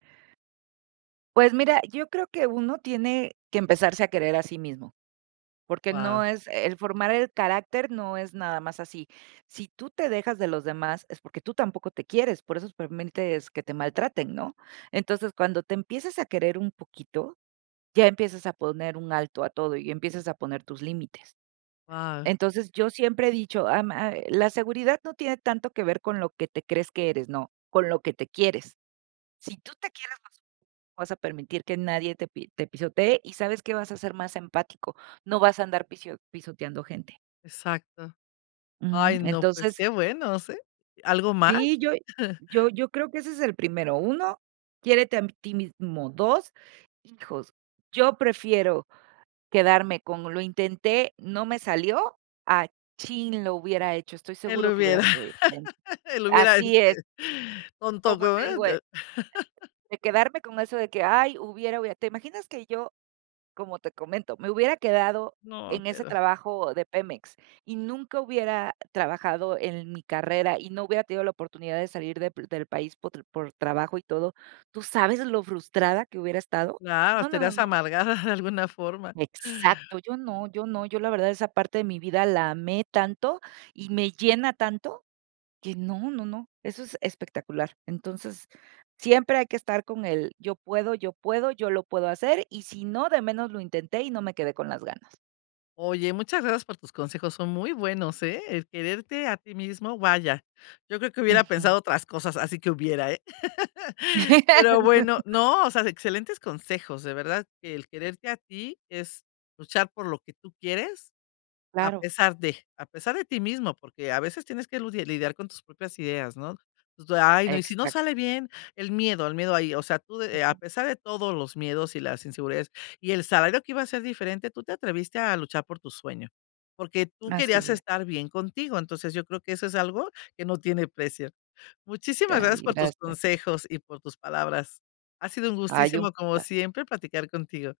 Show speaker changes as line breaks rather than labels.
Pues mira, yo creo que uno tiene que empezarse a querer a sí mismo, porque no
Guau.
es el formar el carácter no es nada más así, si tú te dejas de los demás, es porque tú tampoco te quieres, por eso permites que te maltraten, ¿no?, entonces, cuando te empiezas a querer un poquito, ya empiezas a poner un alto a todo y empiezas a poner tus límites,
Guau.
entonces, yo siempre he dicho, am, ah, "La seguridad no tiene tanto que ver con lo que te crees que eres, no, con lo que te quieres", si tú te quieres vas a no vas a permitir que nadie te pi te pisotee, y ¿sabes qué?, vas a ser más empático, no vas a andar pisio pisoteando gente.
Exacto,
Uju,
ay, no, pues
entonces
qué bueno, ¿sí?, ¿algo más?
Sí, yo yo yo creo que ese es el primero, 1, quiérete a ti mismo, 2, hijos, yo prefiero quedarme con "Lo intenté, no me salió", a "¡Chin! lo hubiera hecho, estoy
El
seguro que hubiera
hubiera,
sido diferente",
el hubiera,
así es.
este, con
Como
todo
te
eh
digo, eh eh,
[unintelligible]
de quedarme con eso de que: "Ay, hubiera, hubiera", ¿te imaginas que yo, como te comento, me hubiera quedado
No,
en ese
pero.
trabajo de Pemex y nunca hubiera trabajado en mi carrera y no hubiera tenido la oportunidad de salir de p del país potr por trabajo y todo, ¿tú sabes lo frustrada que hubiera estado?,
No,
no, no, no,
estarías
no.
amargada de alguna forma.
Exacto, yo no, yo no, yo la verdad esa parte de mi vida la amé tanto y me llena tanto que no, no, no, eso es espectacular. Entonces, siempre hay que estar con el: "Yo puedo, yo puedo, yo lo puedo hacer, y si no, de menos lo intenté y no me quedé con las ganas".
Oye, muchas gracias por tus consejos, son muy buenos, eh, el quererte a ti mismo, vaya, yo creo que hubiera
Ujú.
pensado otras cosas, así que hubiera, eh, pero bueno no, o sea, excelentes consejos, de verdad que el quererte a ti, es luchar por lo que tú quieres a
Claro.
pesar de, a pesar de ti mismo, porque a veces tienes que ludiar lidiar con tus propias ideas, ¿no? Pues de: "Ay, no, ¿y si no
Exac
sale bien?", el miedo, el miedo ahí, o sea, tú de a
Ujú.
pesar de todo los miedos y las inseguridades y el salario que iba a ser diferente, tú te atreviste a luchar por tu sueño, porque tú querías
Así es.
estar bien contigo, entonces yo creo que eso es algo que no tiene precio, muchísimas
[unintelligible]
gracias por tus
Gracias.
consejos y por tus palabras. Ha sido un
Hay un
gustazo como
[unintelligible]
siempre, platicar contigo.